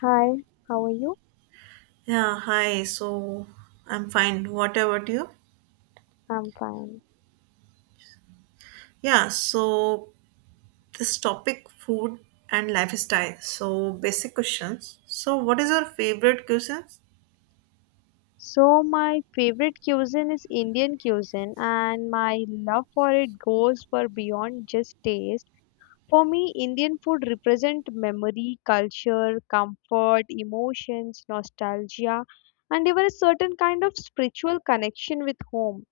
Hi, how are you? Yeah, hi. So I'm fine. What about you? I'm fine. Yeah, so this topic food and lifestyle. So basic questions. So what is your favorite cuisines? So, my favorite cuisine is Indian cuisine, and my love for it goes far beyond just taste. For me, Indian food represents memory, culture, comfort, emotions, nostalgia, and even a certain kind of spiritual connection with home.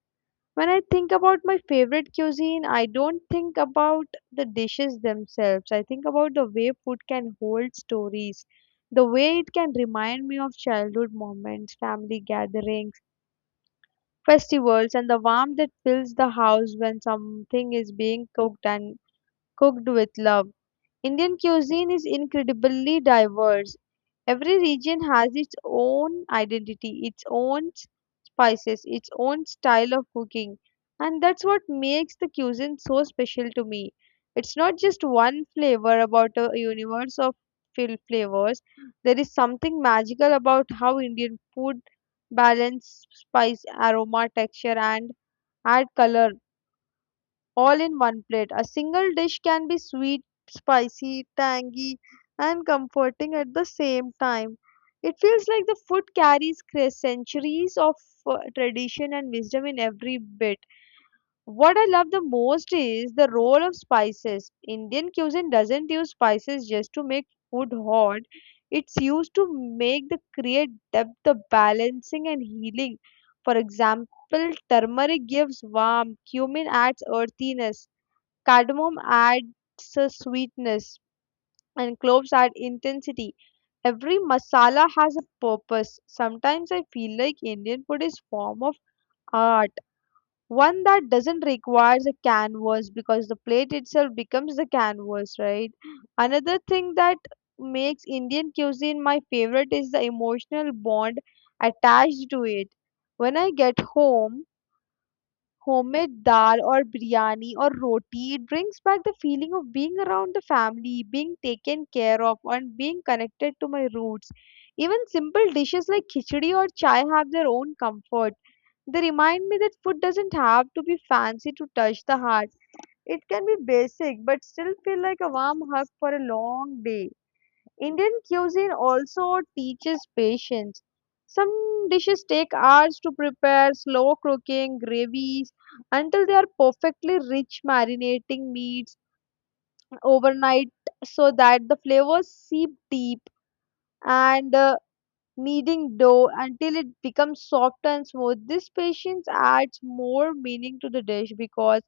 When I think about my favorite cuisine, I don't think about the dishes themselves. I think about the way food can hold stories, the way it can remind me of childhood moments, family gatherings, festivals, and the warmth that fills the house when something is being cooked and cooked with love. Indian cuisine is incredibly diverse. Every region has its own identity, its own spices, its own style of cooking, and that's what makes the cuisine so special to me. It's not just one flavor about a universe of flavors. There is something magical about how Indian food balance spice, aroma, texture, and add color all in one plate. A single dish can be sweet, spicy, tangy, and comforting at the same time. It feels like the food carries centuries of tradition and wisdom in every bit. What I love the most is the role of spices. Indian cuisine doesn't use spices just to make food hot. It's used to make the create depth, the balancing and healing. For example, turmeric gives warmth, cumin adds earthiness, cardamom adds a sweetness and cloves add intensity. Every masala has a purpose. Sometimes I feel like Indian food is form of art, one that doesn't require a canvas because the plate itself becomes the canvas, right? Another thing that makes Indian cuisine my favorite is the emotional bond attached to it. When I get home, homemade dal or biryani or roti, it brings back the feeling of being around the family, being taken care of, and being connected to my roots. Even simple dishes like khichdi or chai have their own comfort. They remind me that food doesn't have to be fancy to touch the heart. It can be basic but still feel like a warm hug for a long day. Indian cuisine also teaches patience. Some dishes take hours to prepare, slow cooking, gravies until they are perfectly rich, marinating meats overnight so that the flavors seep deep. And kneading dough until it becomes soft and smooth. This patience adds more meaning to the dish because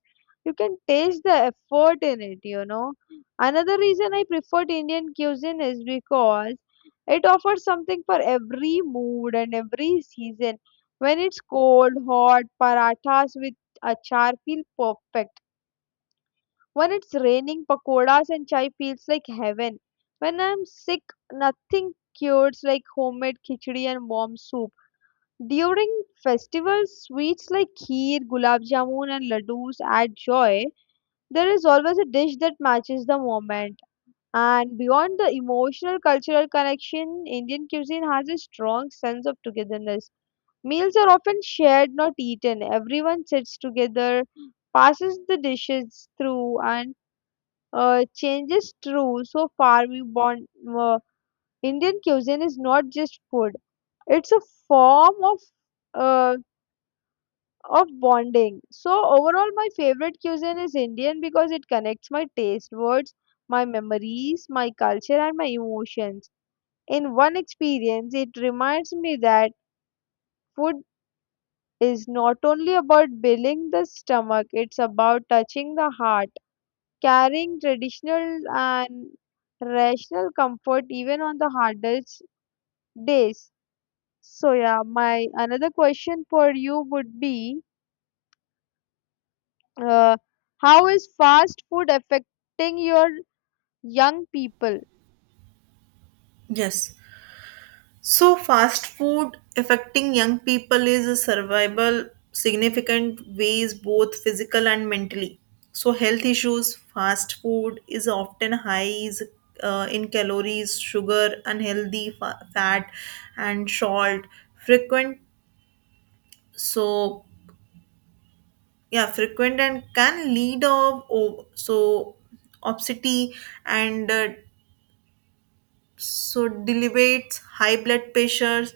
you can taste the effort in it. Another reason I preferred Indian cuisine is because it offers something for every mood and every season. When it's cold, hot, parathas with achar feel perfect when it's raining, pakoras and chai feels like heaven. When I'm sick, nothing cures like homemade khichdi and warm soup. During festivals, sweets like kheer, gulab jamun, and ladoos add joy. There is always a dish that matches the moment. And beyond the emotional cultural connection, Indian cuisine has a strong sense of togetherness. Meals are often shared, not eaten. Everyone sits together, passes the dishes through, and changes true so far we born uh, Indian cuisine is not just food, it's a form of uh, of bonding. So overall, my favorite cuisine is Indian because it connects my taste words, my memories, my culture, and my emotions in one experience. It reminds me that food is not only about filling the stomach, it's about touching the heart, carrying traditional and rational comfort even on the hardest days. So yeah, my another question for you would be, uh, how is fast food affecting your young people? Yes. So fast food affecting young people is a survival significant ways both physical and mentally. So health issues, fast food is often high is, in calories, sugar, unhealthy fat and salt. Frequent, so yeah, frequent and can lead of so obesity and, so delibates, high blood pressures,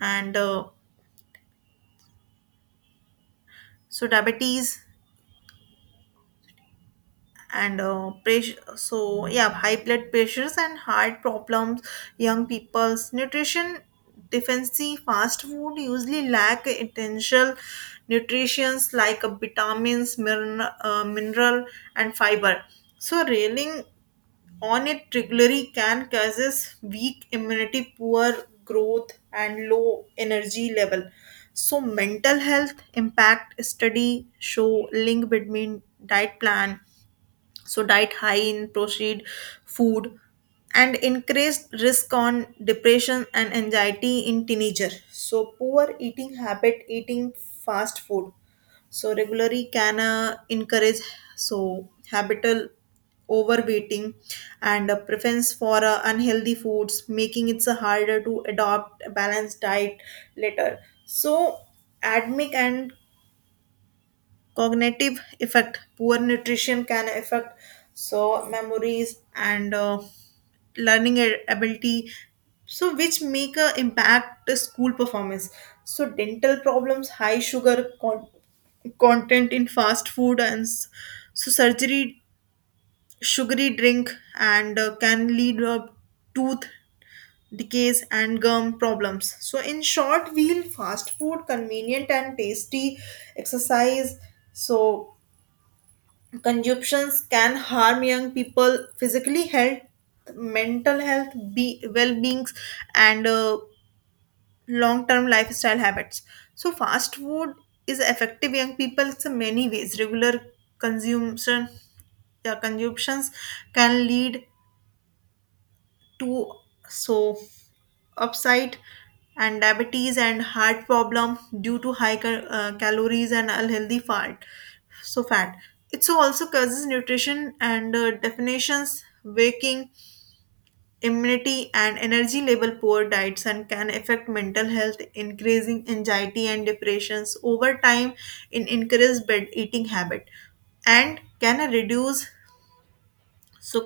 and, so diabetes and, pressure, so yeah, high blood pressures and heart problems. Young people's nutrition deficiency, fast food usually lack essential nutrients like vitamins, mineral, and fiber. So reeling on it regularly can causes weak immunity, poor growth, and low energy level. So mental health impact study show link between diet plan, so diet high in processed food and increased risk on depression and anxiety in teenager. So poor eating habit, eating fast food so regularly can encourage so habitual overweighting and a preference for unhealthy foods, making it so harder to adopt a balanced diet later. So admic and cognitive effect, poor nutrition can affect so memories and learning ability, so which make a impact the school performance. So dental problems, high sugar content in fast food and so surgery, sugary drink, and can lead tooth decays and gum problems. So in short, we'll fast food convenient and tasty exercise. So consumptions can harm young people physically health, mental health, be well-beings, and long-term lifestyle habits. So fast food is effective young people in many ways. Regular consumption, yeah, consumptions can lead too, so upside and diabetes and heart problem due to high calories and unhealthy fat. So fat it, so also causes nutrition and, definitions, waking immunity and energy level. Poor diets and can affect mental health, increasing anxiety and depressions over time in increased bed eating habit and can reduce so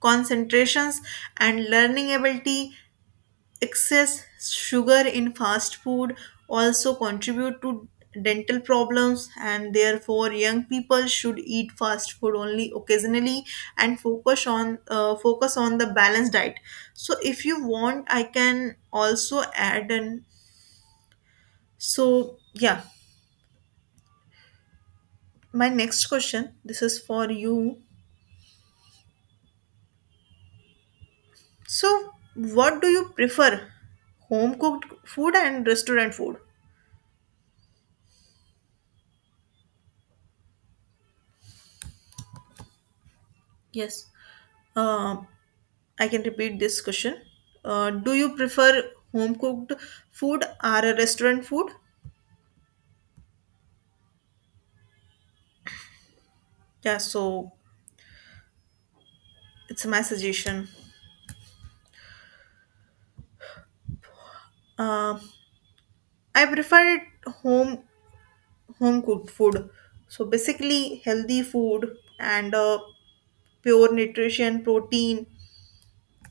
concentrations and learning ability. Excess sugar in fast food also contribute to dental problems, and therefore young people should eat fast food only occasionally and focus on, the balanced diet. So if you want, I can also add an, so yeah, my next question, this is for you. So what do you prefer, home cooked food and restaurant food? Yes. Um I can repeat this question. Do you prefer home cooked food or a restaurant food? Yeah, so it's my suggestion. Uh, I prefer it home home cooked food. So basically, healthy food and, pure nutrition, protein,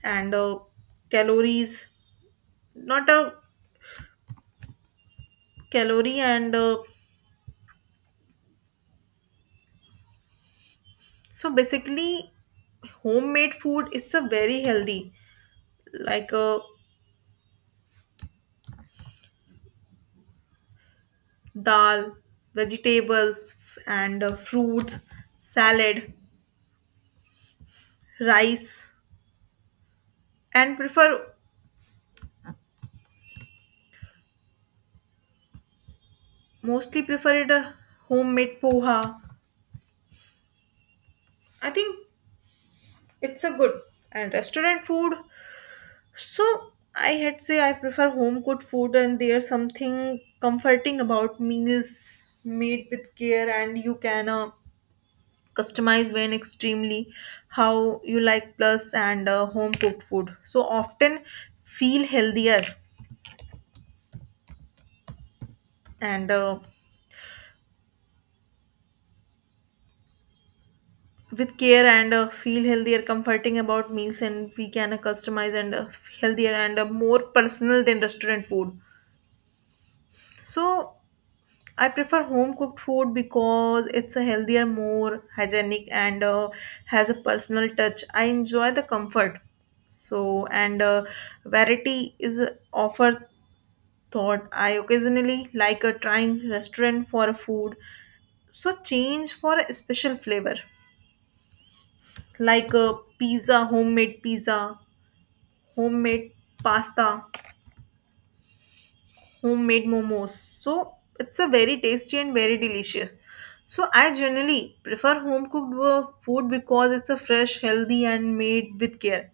and, calories. Not a calorie and, so basically, homemade food is a very healthy, like dal, vegetables, and fruits, salad, rice, and prefer, mostly prefer it a homemade poha. I think it's a good, and restaurant food. So I had say I prefer home cooked food, and there's something comforting about meals made with care, and you can. Customize when extremely how you like, plus and home cooked food so often feel healthier and, with care and, feel healthier, comforting about meals, and we can customize and, healthier and, more personal than restaurant food. So I prefer home cooked food because it's a healthier, more hygienic, and, has a personal touch. I enjoy the comfort so and, variety is a offer, thought I occasionally like a trying restaurant for a food, so change for a special flavor, like a pizza, homemade pasta, homemade momos. So it's a very tasty and very delicious. So I generally prefer home cooked food because it's a fresh, healthy, and made with care.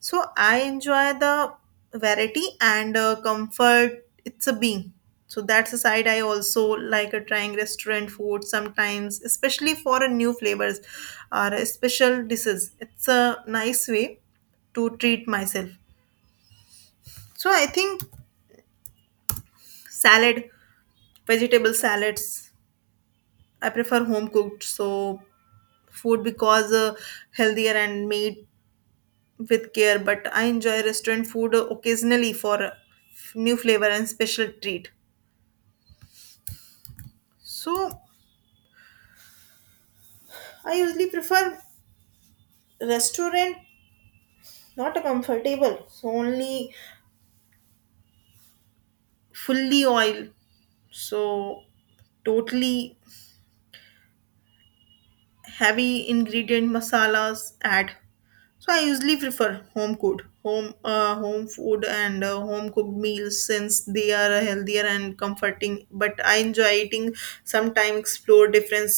So I enjoy the variety and, comfort. It's a being. So that's the side I also like trying restaurant food sometimes, especially for a new flavors or special dishes. It's a nice way to treat myself. So I think salad, vegetable salads. I prefer home cooked so food because, healthier and made with care. But I enjoy restaurant food occasionally for new flavor and special treat. So I usually prefer restaurant, not a comfortable. So only fully oil. So totally heavy ingredient masalas add. So I usually prefer home cooked, home food and, home cooked meals since they are healthier and comforting. But I enjoy eating sometime, explore different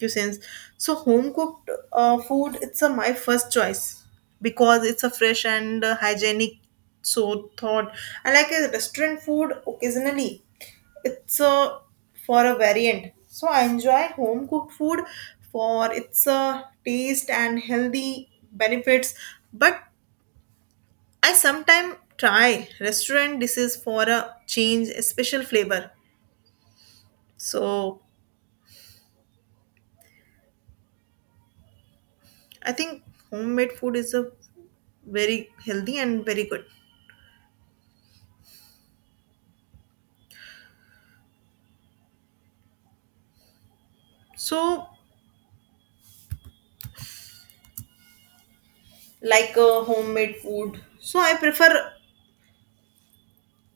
cuisines. So home cooked food, it's a, my first choice because it's a fresh and, hygienic. So thought I like a restaurant food occasionally, it's a for a variant. So I enjoy home cooked food for its taste and healthy benefits, but I sometimes try restaurant dishes for a change, a special flavor. So I think homemade food is a very healthy and very good. So like a homemade food, so I prefer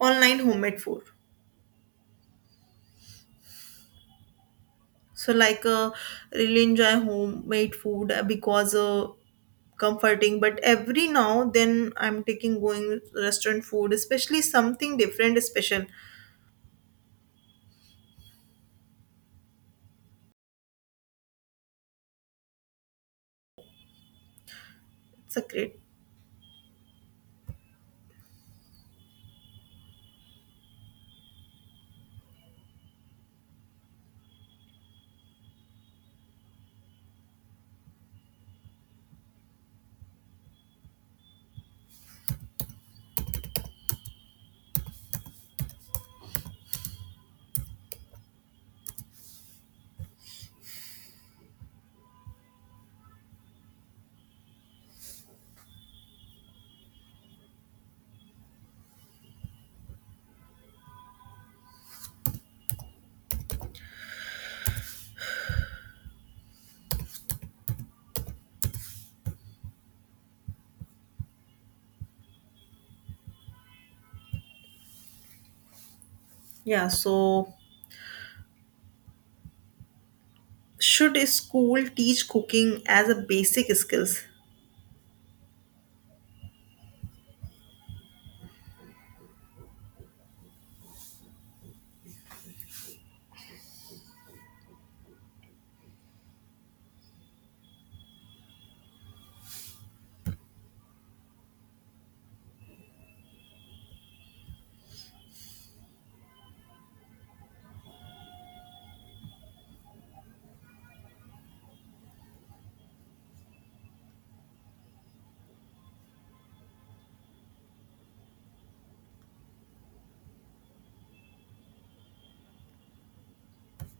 online homemade food. So like, really enjoy homemade food because, comforting. But every now then I'm taking going restaurant food, especially something different, special. It's a great, yeah. So should a school teach cooking as a basic skills?